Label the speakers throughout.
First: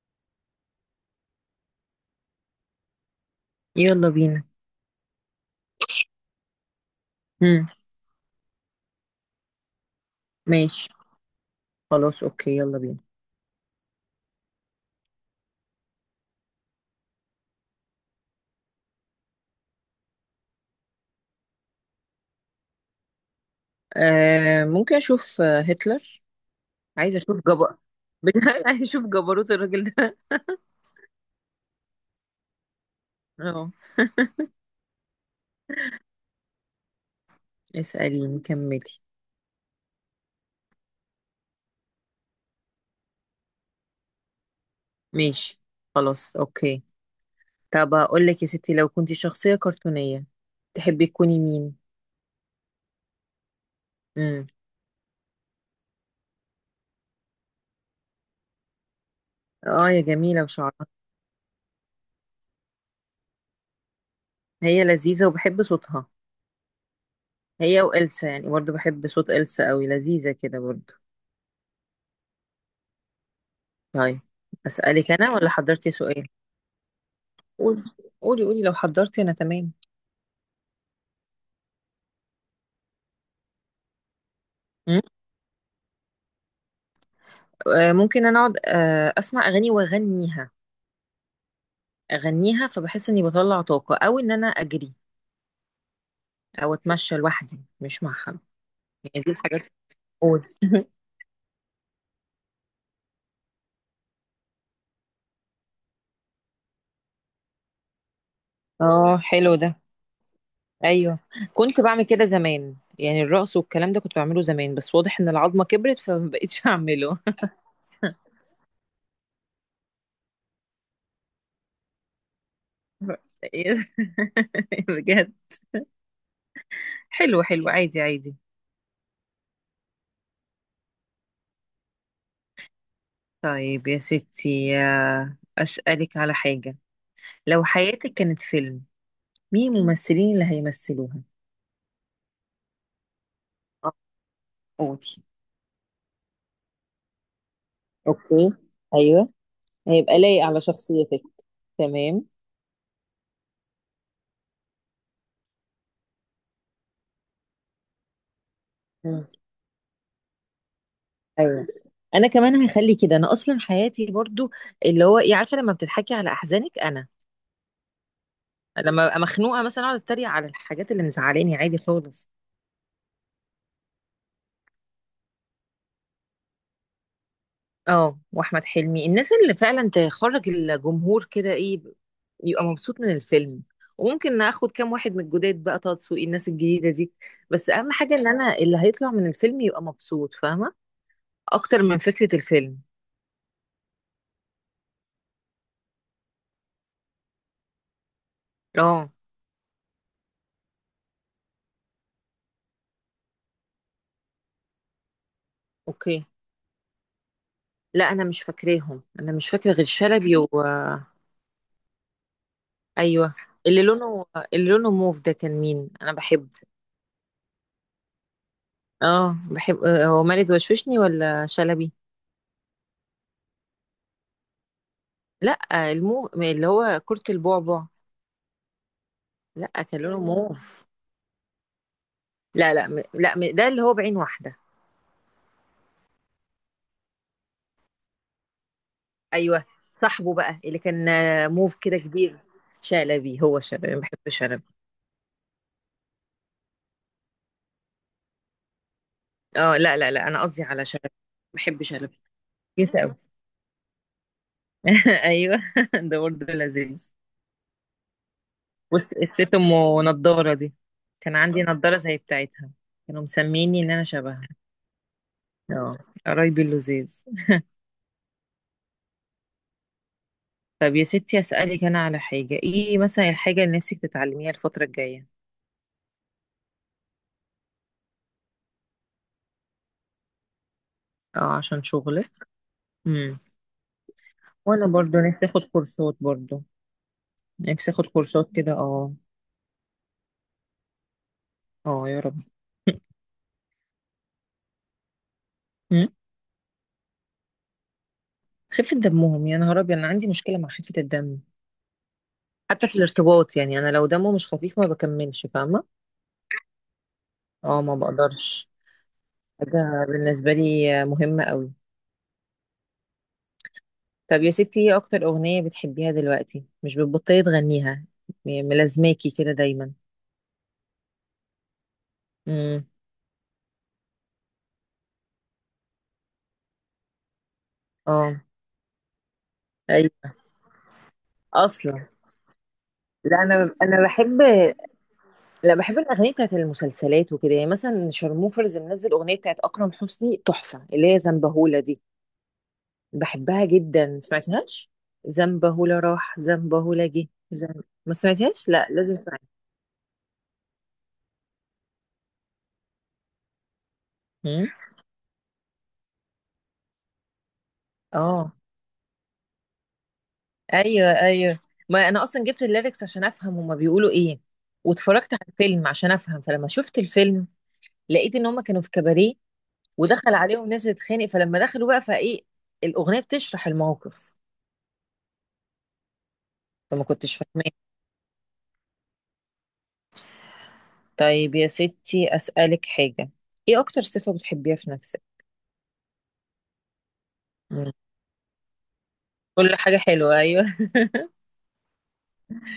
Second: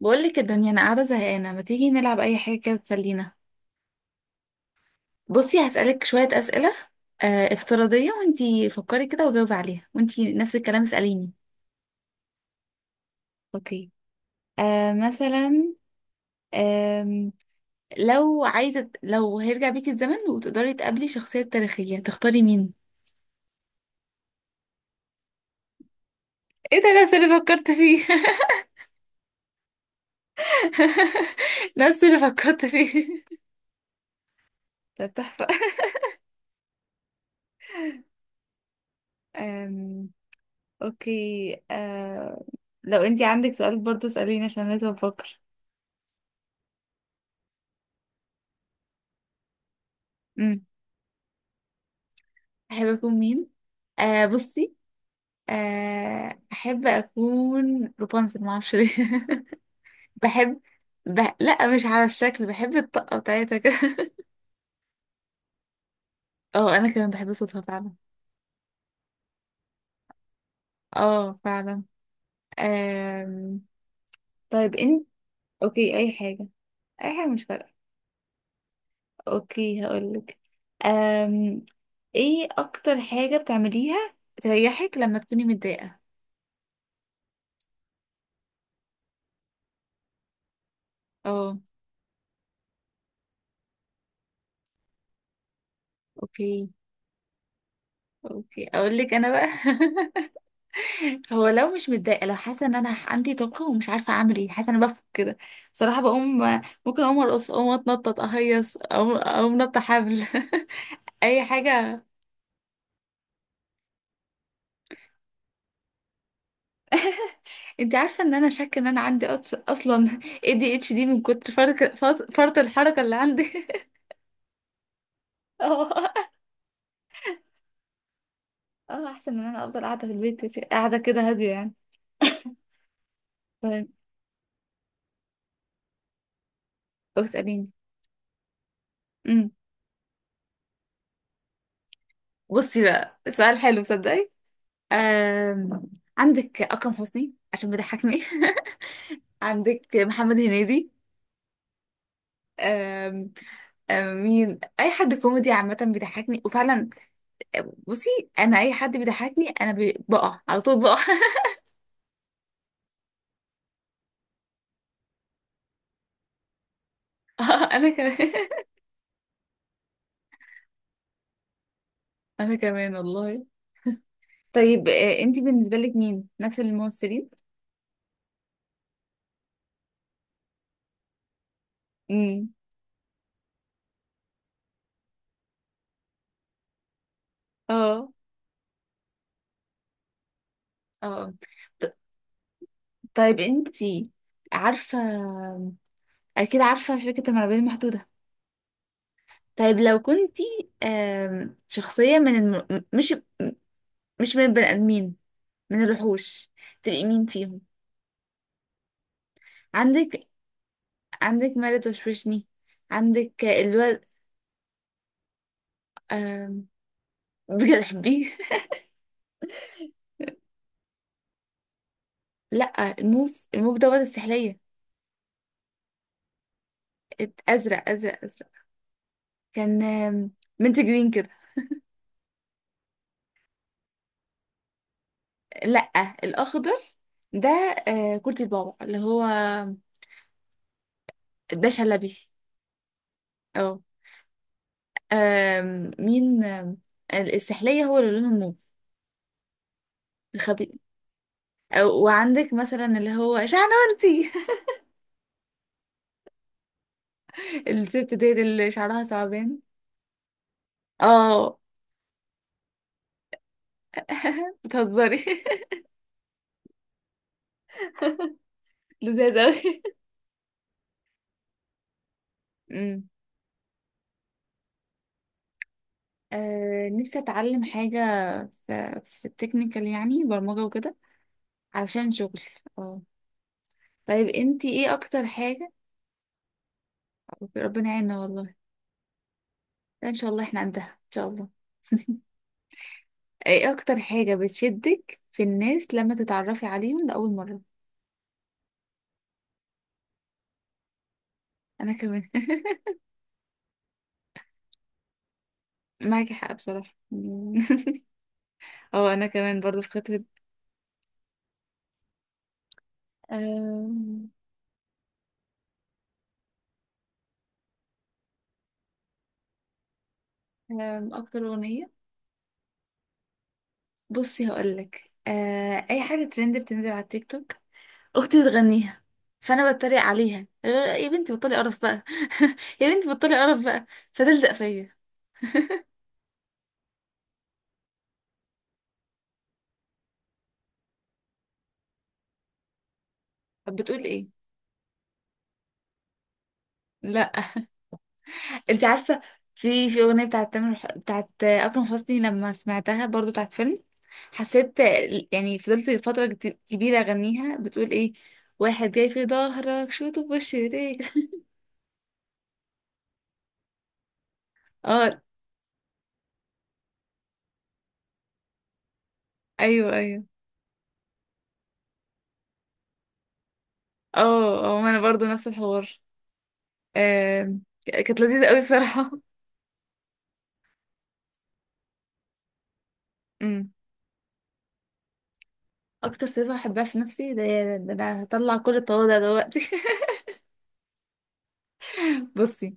Speaker 1: بقول لك الدنيا انا قاعده زهقانه، ما تيجي نلعب اي حاجه كده تسلينا؟
Speaker 2: يلا بينا.
Speaker 1: بصي هسالك شويه اسئله
Speaker 2: مم.
Speaker 1: افتراضيه، وانتي فكري كده وجاوبي عليها، وانتي نفس الكلام
Speaker 2: ماشي.
Speaker 1: اساليني.
Speaker 2: خلاص، اوكي، يلا بينا.
Speaker 1: اوكي. مثلا، آم لو عايزه، لو هيرجع بيكي الزمن وتقدري تقابلي شخصيه تاريخيه تختاري مين؟
Speaker 2: آه، ممكن اشوف هتلر.
Speaker 1: ايه ده، نفس
Speaker 2: عايزه اشوف
Speaker 1: اللي فكرت فيه
Speaker 2: بجد. عايزه اشوف جبروت الراجل ده.
Speaker 1: نفس اللي فكرت فيه
Speaker 2: اه.
Speaker 1: طب تحفه.
Speaker 2: اسأليني، كملي.
Speaker 1: آم اوكي. لو انتي عندك سؤال برضه اساليني عشان لازم افكر.
Speaker 2: ماشي، خلاص، اوكي. طب اقول لك يا ستي، لو كنت شخصية كرتونية تحبي تكوني مين؟
Speaker 1: احب اكون مين؟
Speaker 2: امم
Speaker 1: بصي، احب اكون روبانزل، ما اعرفش ليه
Speaker 2: اه، يا جميلة
Speaker 1: بحب،
Speaker 2: وشعرها.
Speaker 1: لا مش على الشكل، بحب الطاقه بتاعتها كده
Speaker 2: هي لذيذة وبحب صوتها.
Speaker 1: اه، انا كمان بحب صوتها
Speaker 2: هي
Speaker 1: فعلا.
Speaker 2: وإلسا، يعني برضو بحب صوت إلسا قوي، لذيذة كده برضو.
Speaker 1: اه فعلا. آم...
Speaker 2: طيب،
Speaker 1: طيب انت.
Speaker 2: أسألك أنا ولا حضرتي
Speaker 1: اوكي، اي
Speaker 2: سؤال؟
Speaker 1: حاجه، اي حاجه مش فارقه.
Speaker 2: قولي، قولي، قولي، لو حضرتي أنا تمام.
Speaker 1: اوكي هقولك. آم... ايه اكتر حاجه بتعمليها تريحك
Speaker 2: مم.
Speaker 1: لما تكوني متضايقه؟
Speaker 2: آه، ممكن انا اقعد اسمع اغاني واغنيها.
Speaker 1: اه.
Speaker 2: اغنيها، فبحس اني بطلع طاقه، او ان انا اجري،
Speaker 1: اوكي
Speaker 2: او اتمشى لوحدي مش مع حد.
Speaker 1: اوكي، اقولك
Speaker 2: يعني
Speaker 1: انا
Speaker 2: دي
Speaker 1: بقى
Speaker 2: الحاجات. قول.
Speaker 1: هو لو مش متضايقه، لو حاسه ان انا عندي طاقه ومش عارفه اعمل ايه، حاسه ان انا بفك كده. بصراحه بقوم، ممكن اقوم ارقص، اقوم اتنطط اهيص، اقوم،
Speaker 2: اه، حلو
Speaker 1: اقوم نط
Speaker 2: ده.
Speaker 1: حبل
Speaker 2: ايوه.
Speaker 1: اي
Speaker 2: كنت
Speaker 1: حاجه.
Speaker 2: بعمل كده زمان، يعني الرقص والكلام ده كنت بعمله زمان، بس واضح ان العظمه كبرت فما بقتش اعمله.
Speaker 1: انت عارفه ان انا شاكه ان انا عندي اصلا اي دي اتش دي من كتر فرط فرط فرط الحركه اللي عندي
Speaker 2: إيه؟ بجد؟
Speaker 1: اه
Speaker 2: حلو، حلو، عادي، عادي.
Speaker 1: اه، احسن من انا افضل قاعده في البيت قاعده كده هاديه يعني.
Speaker 2: طيب
Speaker 1: طيب
Speaker 2: يا ستي، اسالك على حاجه. لو
Speaker 1: اساليني.
Speaker 2: حياتك كانت فيلم،
Speaker 1: امم.
Speaker 2: مين الممثلين اللي هيمثلوها؟
Speaker 1: بصي بقى سؤال حلو صدقي.
Speaker 2: قولي.
Speaker 1: آم، عندك اكرم حسني عشان بيضحكني
Speaker 2: اوكي، ايوه،
Speaker 1: عندك
Speaker 2: هيبقى
Speaker 1: محمد
Speaker 2: لايق على
Speaker 1: هنيدي.
Speaker 2: شخصيتك، تمام.
Speaker 1: أم مين؟ اي حد كوميدي عامه بيضحكني وفعلا. بصي، انا اي حد
Speaker 2: مم.
Speaker 1: بيضحكني انا بقع على طول، بقع
Speaker 2: ايوه، انا كمان هخلي كده، انا اصلا حياتي برضو اللي هو ايه، عارفه لما بتضحكي على احزانك، انا
Speaker 1: آه، انا كمان
Speaker 2: لما ابقى مخنوقه مثلا اقعد اتريق على الحاجات اللي مزعلاني، عادي خالص.
Speaker 1: انا كمان والله. طيب انتي بالنسبه لك مين نفس الممثلين؟
Speaker 2: اه، واحمد حلمي، الناس اللي فعلا تخرج الجمهور كده ايه
Speaker 1: امم.
Speaker 2: يبقى مبسوط من الفيلم. وممكن اخد كام واحد من الجداد بقى، طه دسوقي، الناس الجديده دي. بس اهم
Speaker 1: اه
Speaker 2: حاجه ان انا اللي هيطلع من الفيلم يبقى مبسوط، فاهمه،
Speaker 1: اه.
Speaker 2: اكتر
Speaker 1: ط-
Speaker 2: من فكره الفيلم.
Speaker 1: طيب انتي عارفه، اكيد عارفه شركه المرعبين المحدوده؟
Speaker 2: اه،
Speaker 1: طيب لو كنتي شخصيه من مش مش من البني ادمين، من
Speaker 2: اوكي.
Speaker 1: الوحوش، تبقي مين فيهم؟
Speaker 2: لا، انا مش فاكراهم، انا مش فاكره غير
Speaker 1: عندك،
Speaker 2: شلبي و...
Speaker 1: عندك ما لا توشوشني،
Speaker 2: ايوه،
Speaker 1: عندك
Speaker 2: اللي
Speaker 1: الواد
Speaker 2: لونه، اللي لونه موف ده كان مين؟ انا بحبه.
Speaker 1: آم، بتحبيه؟
Speaker 2: اه، بحب هو مالد وشوشني ولا شلبي؟
Speaker 1: لا، الموف، الموف دوت السحلية.
Speaker 2: لا، المو اللي هو كرة
Speaker 1: ازرق
Speaker 2: البعبع.
Speaker 1: ازرق ازرق، كان
Speaker 2: لا، كان لونه
Speaker 1: منت
Speaker 2: موف.
Speaker 1: جرين كده.
Speaker 2: لا، لا، لا، ده اللي هو بعين واحدة.
Speaker 1: لا، الاخضر ده، كورتي البابا اللي هو.
Speaker 2: ايوه، صاحبه بقى اللي كان
Speaker 1: ده
Speaker 2: موف كده
Speaker 1: شلبي.
Speaker 2: كبير. شلبي، هو
Speaker 1: اه.
Speaker 2: شلبي، أنا بحب شلبي.
Speaker 1: مين؟ السحلية هو اللي لونه موف،
Speaker 2: اه، لا، لا، لا، انا قصدي
Speaker 1: الخبيث.
Speaker 2: على شلبي، بحب شلبي.
Speaker 1: وعندك مثلا
Speaker 2: كيوت قوي.
Speaker 1: اللي هو شعنونتي
Speaker 2: ايوه. ده برضه لذيذ.
Speaker 1: الست ديت اللي شعرها
Speaker 2: بص، الست
Speaker 1: ثعبان.
Speaker 2: ام نضاره دي كان
Speaker 1: اه
Speaker 2: عندي نضاره زي بتاعتها، كانوا مسميني ان انا شبهها.
Speaker 1: بتهزري؟
Speaker 2: اه. قرايبي اللزاز.
Speaker 1: لذيذ أوي
Speaker 2: طب يا ستي اسالك انا على حاجه: ايه
Speaker 1: امم.
Speaker 2: مثلا الحاجه اللي نفسك تتعلميها الفتره الجايه؟
Speaker 1: نفسي اتعلم حاجه في التكنيكال يعني، برمجه وكده،
Speaker 2: اه، عشان
Speaker 1: علشان
Speaker 2: شغلك.
Speaker 1: شغل. اه.
Speaker 2: امم.
Speaker 1: طيب انتي
Speaker 2: وانا
Speaker 1: ايه
Speaker 2: برضو
Speaker 1: اكتر
Speaker 2: نفسي اخد
Speaker 1: حاجه؟
Speaker 2: كورسات، برضو
Speaker 1: ربنا
Speaker 2: نفسي اخد
Speaker 1: يعيننا
Speaker 2: كورسات
Speaker 1: والله.
Speaker 2: كده، اه.
Speaker 1: ده ان شاء الله، احنا عندها ان شاء الله.
Speaker 2: اه، يا رب.
Speaker 1: ايه اكتر حاجه بتشدك في الناس
Speaker 2: مم.
Speaker 1: لما تتعرفي عليهم لاول مره؟
Speaker 2: خفة دمهم، يا نهار أبيض، أنا عندي مشكلة مع خفة الدم.
Speaker 1: انا كمان
Speaker 2: حتى في الارتباط، يعني أنا لو دمه مش خفيف ما بكملش، فاهمة.
Speaker 1: معاكي حق بصراحه
Speaker 2: اه، ما بقدرش.
Speaker 1: اه انا كمان برضو في
Speaker 2: ده
Speaker 1: خطوه.
Speaker 2: بالنسبة لي مهمة قوي.
Speaker 1: أم...
Speaker 2: طب يا ستي، ايه اكتر اغنية بتحبيها دلوقتي مش بتبطلي تغنيها، ملازماكي كده دايما؟
Speaker 1: اكتر اغنيه؟
Speaker 2: امم.
Speaker 1: بصي هقولك، اي حاجه ترند بتنزل على التيك توك، اختي
Speaker 2: اه،
Speaker 1: بتغنيها، فانا بتريق
Speaker 2: ايوه.
Speaker 1: عليها، يا بنتي بطلي قرف بقى
Speaker 2: اصلا
Speaker 1: يا بنتي بطلي
Speaker 2: لا،
Speaker 1: قرف
Speaker 2: انا
Speaker 1: بقى،
Speaker 2: انا بحب.
Speaker 1: فتلزق فيا.
Speaker 2: لا، بحب الاغاني بتاعت المسلسلات وكده، يعني مثلا شارموفرز منزل اغنيه بتاعت اكرم حسني تحفه اللي هي زنبهولة دي. بحبها
Speaker 1: طب بتقول
Speaker 2: جدا،
Speaker 1: ايه؟
Speaker 2: سمعتهاش؟ زنبهولة راح، زنبهولة جه،
Speaker 1: لا.
Speaker 2: ما سمعتهاش؟
Speaker 1: انت
Speaker 2: لا، لازم
Speaker 1: عارفه،
Speaker 2: تسمعيها.
Speaker 1: في اغنيه بتاعت بتاعت اكرم حسني، لما سمعتها برضو بتاعت فيلم،
Speaker 2: أمم.
Speaker 1: حسيت يعني، فضلت فتره كبيره اغنيها. بتقول ايه؟
Speaker 2: اه،
Speaker 1: واحد جاي في ظهرك شوطه بوش
Speaker 2: ايوه،
Speaker 1: رجلك
Speaker 2: ايوه. ما انا اصلا جبت الليركس عشان افهم هما بيقولوا ايه.
Speaker 1: اه
Speaker 2: واتفرجت على الفيلم عشان افهم، فلما شفت الفيلم لقيت ان هما كانوا في كباريه،
Speaker 1: ايوه ايوه.
Speaker 2: ودخل عليهم ناس تتخانق، فلما دخلوا بقى فايه الاغنيه بتشرح الموقف.
Speaker 1: اه اه، ما انا برضو نفس الحوار.
Speaker 2: فما كنتش فاهماه.
Speaker 1: كانت لذيذه قوي بصراحه
Speaker 2: طيب يا ستي اسالك حاجه:
Speaker 1: امم.
Speaker 2: ايه اكتر صفه بتحبيها في نفسك؟
Speaker 1: اكتر صفة بحبها في نفسي ده، ده
Speaker 2: مم.
Speaker 1: انا هطلع كل التواضع دلوقتي
Speaker 2: كل حاجه حلوه، ايوه،
Speaker 1: بصي،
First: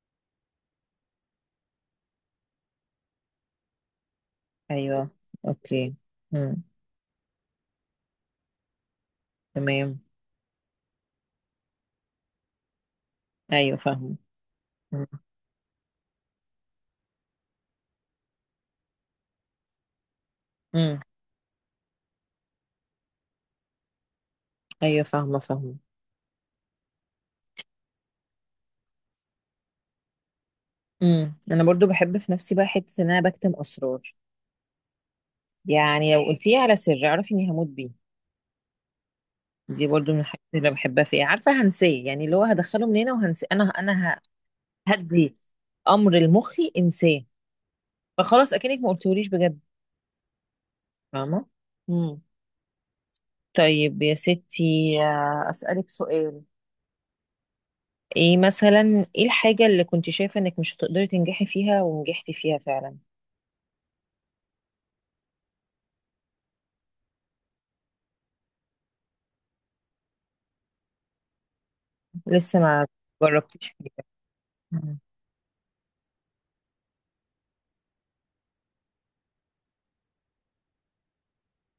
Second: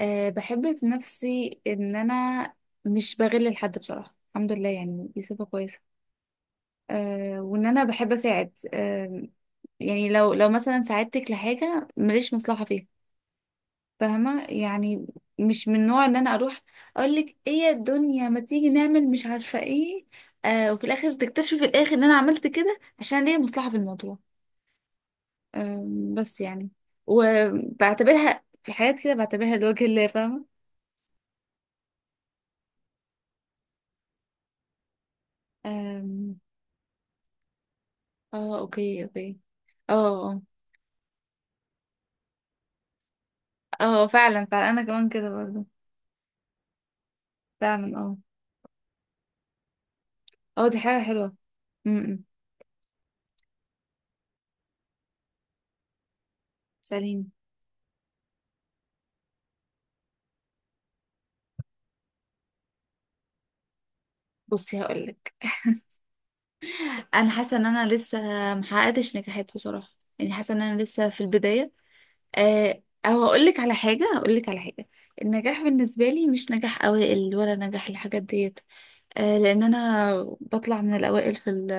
Speaker 1: أه بحب في نفسي ان انا مش بغل لحد بصراحة، الحمد لله،
Speaker 2: ايوه،
Speaker 1: يعني دي صفة كويسة.
Speaker 2: اوكي. مم.
Speaker 1: أه وان انا بحب اساعد. أه
Speaker 2: تمام،
Speaker 1: يعني لو، مثلا ساعدتك لحاجة ماليش مصلحة فيها،
Speaker 2: ايوه، فاهمه.
Speaker 1: فاهمة يعني؟
Speaker 2: مم.
Speaker 1: مش من نوع ان انا اروح اقولك ايه يا الدنيا ما تيجي نعمل مش عارفة ايه، أه وفي
Speaker 2: مم.
Speaker 1: الاخر تكتشفي، في الاخر، ان انا عملت كده عشان ليا مصلحة في الموضوع.
Speaker 2: ايوه، فاهمه، فاهمه.
Speaker 1: بس يعني، وبعتبرها في حاجات كده بعتبرها لوجه الله، فاهمة؟
Speaker 2: مم. انا برضو بحب في نفسي بقى حته ان انا بكتم اسرار، يعني لو
Speaker 1: أم،
Speaker 2: قلتيه على سر اعرفي اني هموت بيه.
Speaker 1: اه اوكي اوكي.
Speaker 2: دي
Speaker 1: اه
Speaker 2: برضو من
Speaker 1: اه
Speaker 2: الحاجات اللي بحبها فيه، عارفه هنساه، يعني اللي هو هدخله من هنا وهنساه، انا
Speaker 1: اه
Speaker 2: انا ه-
Speaker 1: فعلا فعلا، انا كمان كده
Speaker 2: هدي
Speaker 1: برضو.
Speaker 2: امر لمخي انساه.
Speaker 1: فعلا اه
Speaker 2: فخلاص، اكنك ما قلتوليش بجد،
Speaker 1: اه، دي حاجة حلوة.
Speaker 2: فاهمه. امم.
Speaker 1: امم.
Speaker 2: طيب يا ستي، اسالك سؤال.
Speaker 1: سليم.
Speaker 2: ايه مثلا، ايه الحاجه اللي كنت شايفه انك مش هتقدري تنجحي فيها ونجحتي فيها فعلا؟
Speaker 1: بصي هقولك، انا حاسة ان انا لسه محققتش نجاحات بصراحة، يعني حاسة ان انا لسه في البداية.
Speaker 2: لسه ما
Speaker 1: او هقولك على
Speaker 2: جربتيش
Speaker 1: حاجة،
Speaker 2: فيها.
Speaker 1: هقولك على حاجة.
Speaker 2: مم.
Speaker 1: النجاح بالنسبة لي مش نجاح اوائل ولا نجاح الحاجات ديت. لان انا بطلع من الاوائل في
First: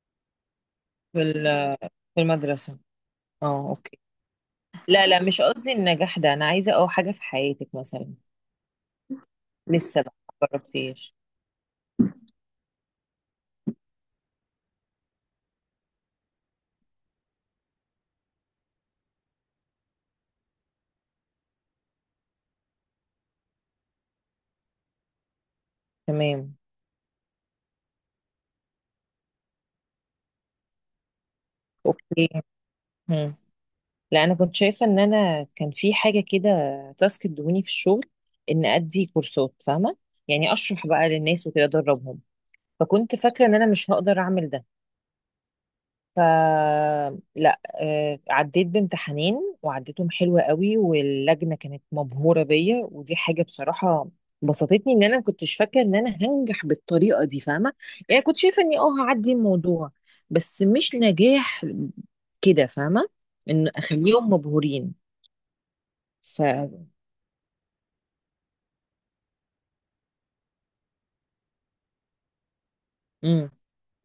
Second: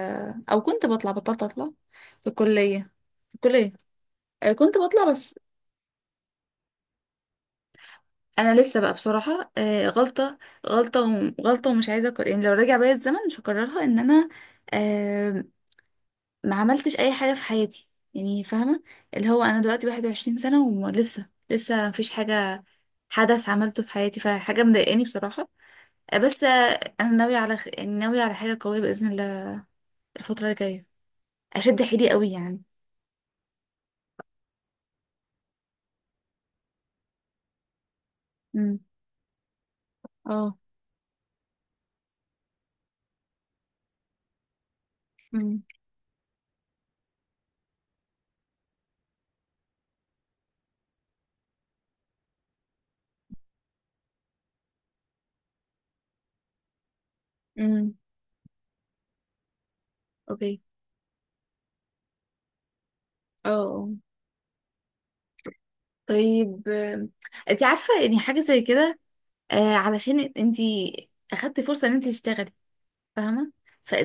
Speaker 1: او كنت بطلع،
Speaker 2: في
Speaker 1: بطلت اطلع،
Speaker 2: ال- في
Speaker 1: في
Speaker 2: المدرسه.
Speaker 1: الكليه، في
Speaker 2: اه،
Speaker 1: الكليه.
Speaker 2: اوكي.
Speaker 1: كنت
Speaker 2: لا،
Speaker 1: بطلع
Speaker 2: لا،
Speaker 1: بس.
Speaker 2: مش قصدي النجاح ده، انا عايزه اه حاجه في حياتك مثلا.
Speaker 1: انا لسه بقى بصراحه
Speaker 2: لسه بقى
Speaker 1: غلطه،
Speaker 2: ما جربتيش.
Speaker 1: غلطه ومش عايزه أكرر. يعني لو راجع بيا الزمن مش هكررها، ان انا، آه، ما عملتش اي حاجه في حياتي، يعني فاهمه؟ اللي هو انا دلوقتي 21 سنه ولسه مفيش حاجه حدث عملته في حياتي، فحاجه مضايقاني بصراحه. بس
Speaker 2: تمام،
Speaker 1: انا ناويه على يعني ناويه على حاجه قويه باذن الله الفتره الجايه، اشد حيلي
Speaker 2: اوكي.
Speaker 1: قوي يعني.
Speaker 2: مم. لا، انا كنت شايفه ان انا كان في حاجه كده، تاسك ادوني في الشغل ان
Speaker 1: امم.
Speaker 2: ادي كورسات، فاهمه، يعني
Speaker 1: اه
Speaker 2: اشرح بقى للناس وكده ادربهم، فكنت فاكره ان انا مش هقدر اعمل ده.
Speaker 1: امم
Speaker 2: ف، لا عديت بامتحانين، وعديتهم حلوة قوي، واللجنة كانت مبهورة بيا، ودي حاجة بصراحة بسطتني، ان انا كنتش فاكرة ان انا هنجح بالطريقة دي، فاهمة.
Speaker 1: امم.
Speaker 2: يعني كنت شايفة اني اه هعدي الموضوع،
Speaker 1: اوكي.
Speaker 2: بس مش نجاح كده، فاهمة،
Speaker 1: اه.
Speaker 2: ان
Speaker 1: آه.
Speaker 2: اخليهم مبهورين. ف
Speaker 1: طيب انت عارفه يعني حاجه زي كده، آه علشان انت اخدتي فرصه ان انت تشتغلي،
Speaker 2: امم
Speaker 1: فاهمه،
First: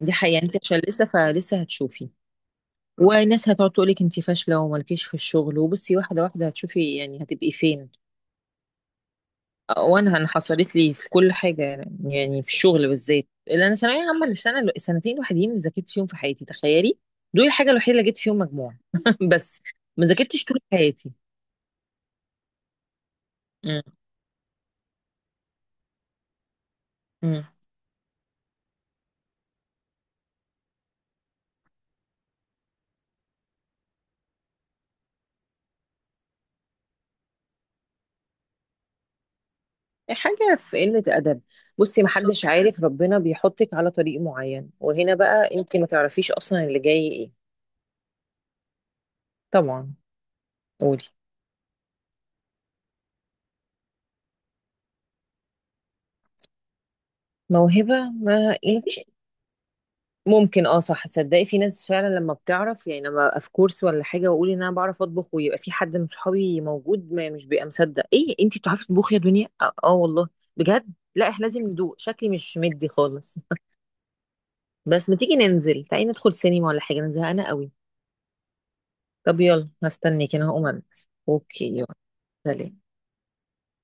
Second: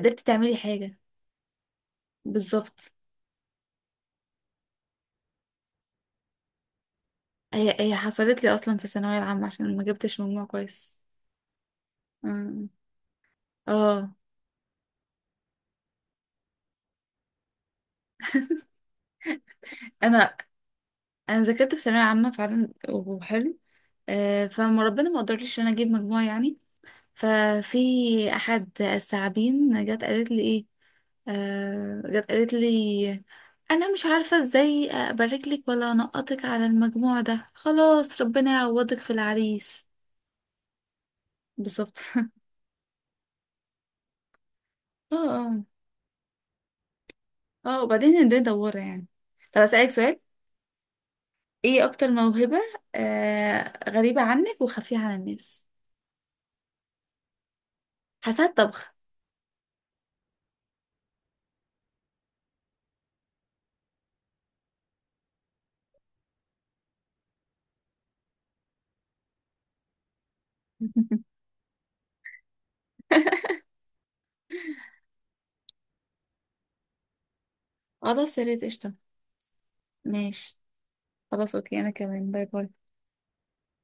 Speaker 2: دي حقيقة، يعني
Speaker 1: تعملي
Speaker 2: انت عشان
Speaker 1: حاجه.
Speaker 2: لسه، فلسه هتشوفي،
Speaker 1: بالظبط.
Speaker 2: وناس هتقعد تقولك انت فاشلة ومالكيش في الشغل، وبصي واحدة واحدة هتشوفي، يعني هتبقي فين.
Speaker 1: هي حصلت لي اصلا في الثانويه العامه عشان ما
Speaker 2: وانا
Speaker 1: جبتش
Speaker 2: انا
Speaker 1: مجموع
Speaker 2: حصلت لي
Speaker 1: كويس.
Speaker 2: في كل حاجه، يعني، يعني في
Speaker 1: أمم.
Speaker 2: الشغل بالذات، لان انا ثانويه
Speaker 1: اه،
Speaker 2: عامه، السنه السنتين الوحيدين اللي ذاكرت فيهم في حياتي، تخيلي، دول الحاجه الوحيده اللي جبت فيهم مجموع. بس ما
Speaker 1: انا
Speaker 2: ذاكرتش طول حياتي.
Speaker 1: انا ذاكرت في ثانويه عامه فعلا وحلو،
Speaker 2: مم.
Speaker 1: فما ربنا ما قدرليش ان انا اجيب مجموع يعني،
Speaker 2: مم.
Speaker 1: ففي احد الثعابين جت قالت لي جت قالت لي انا مش عارفه ازاي ابارك لك ولا انقطك على المجموع ده، خلاص ربنا يعوضك في العريس.
Speaker 2: حاجه في قله ادب.
Speaker 1: بالظبط
Speaker 2: بصي، ما حدش عارف ربنا بيحطك على طريق معين، وهنا
Speaker 1: اه
Speaker 2: بقى
Speaker 1: اه
Speaker 2: انت ما تعرفيش اصلا اللي جاي ايه.
Speaker 1: اه، وبعدين الدنيا دواره يعني. طب اسالك
Speaker 2: طبعا.
Speaker 1: سؤال.
Speaker 2: قولي.
Speaker 1: ايه اكتر موهبه غريبه عنك وخفيه عن الناس؟
Speaker 2: موهبه،
Speaker 1: حاسه
Speaker 2: ما يعني
Speaker 1: الطبخ
Speaker 2: مفيش، ممكن اه صح، تصدقي في ناس فعلا لما بتعرف، يعني لما ابقى في كورس ولا حاجه واقول ان انا بعرف اطبخ ويبقى في حد من صحابي موجود ما مش بيبقى مصدق، ايه انتي بتعرفي تطبخي يا دنيا! اه، آه والله، بجد. لا، احنا لازم ندوق، شكلي مش مدي خالص. بس ما تيجي ننزل، تعالي ندخل سينما ولا حاجه، انا زهقانه قوي.
Speaker 1: خلاص يا ريت قشطه.
Speaker 2: طب يلا هستنيك، انا
Speaker 1: ماشي،
Speaker 2: هقوم البس،
Speaker 1: خلاص
Speaker 2: اوكي
Speaker 1: اوكي، انا
Speaker 2: يلا.
Speaker 1: كمان، باي باي.
Speaker 2: سلام.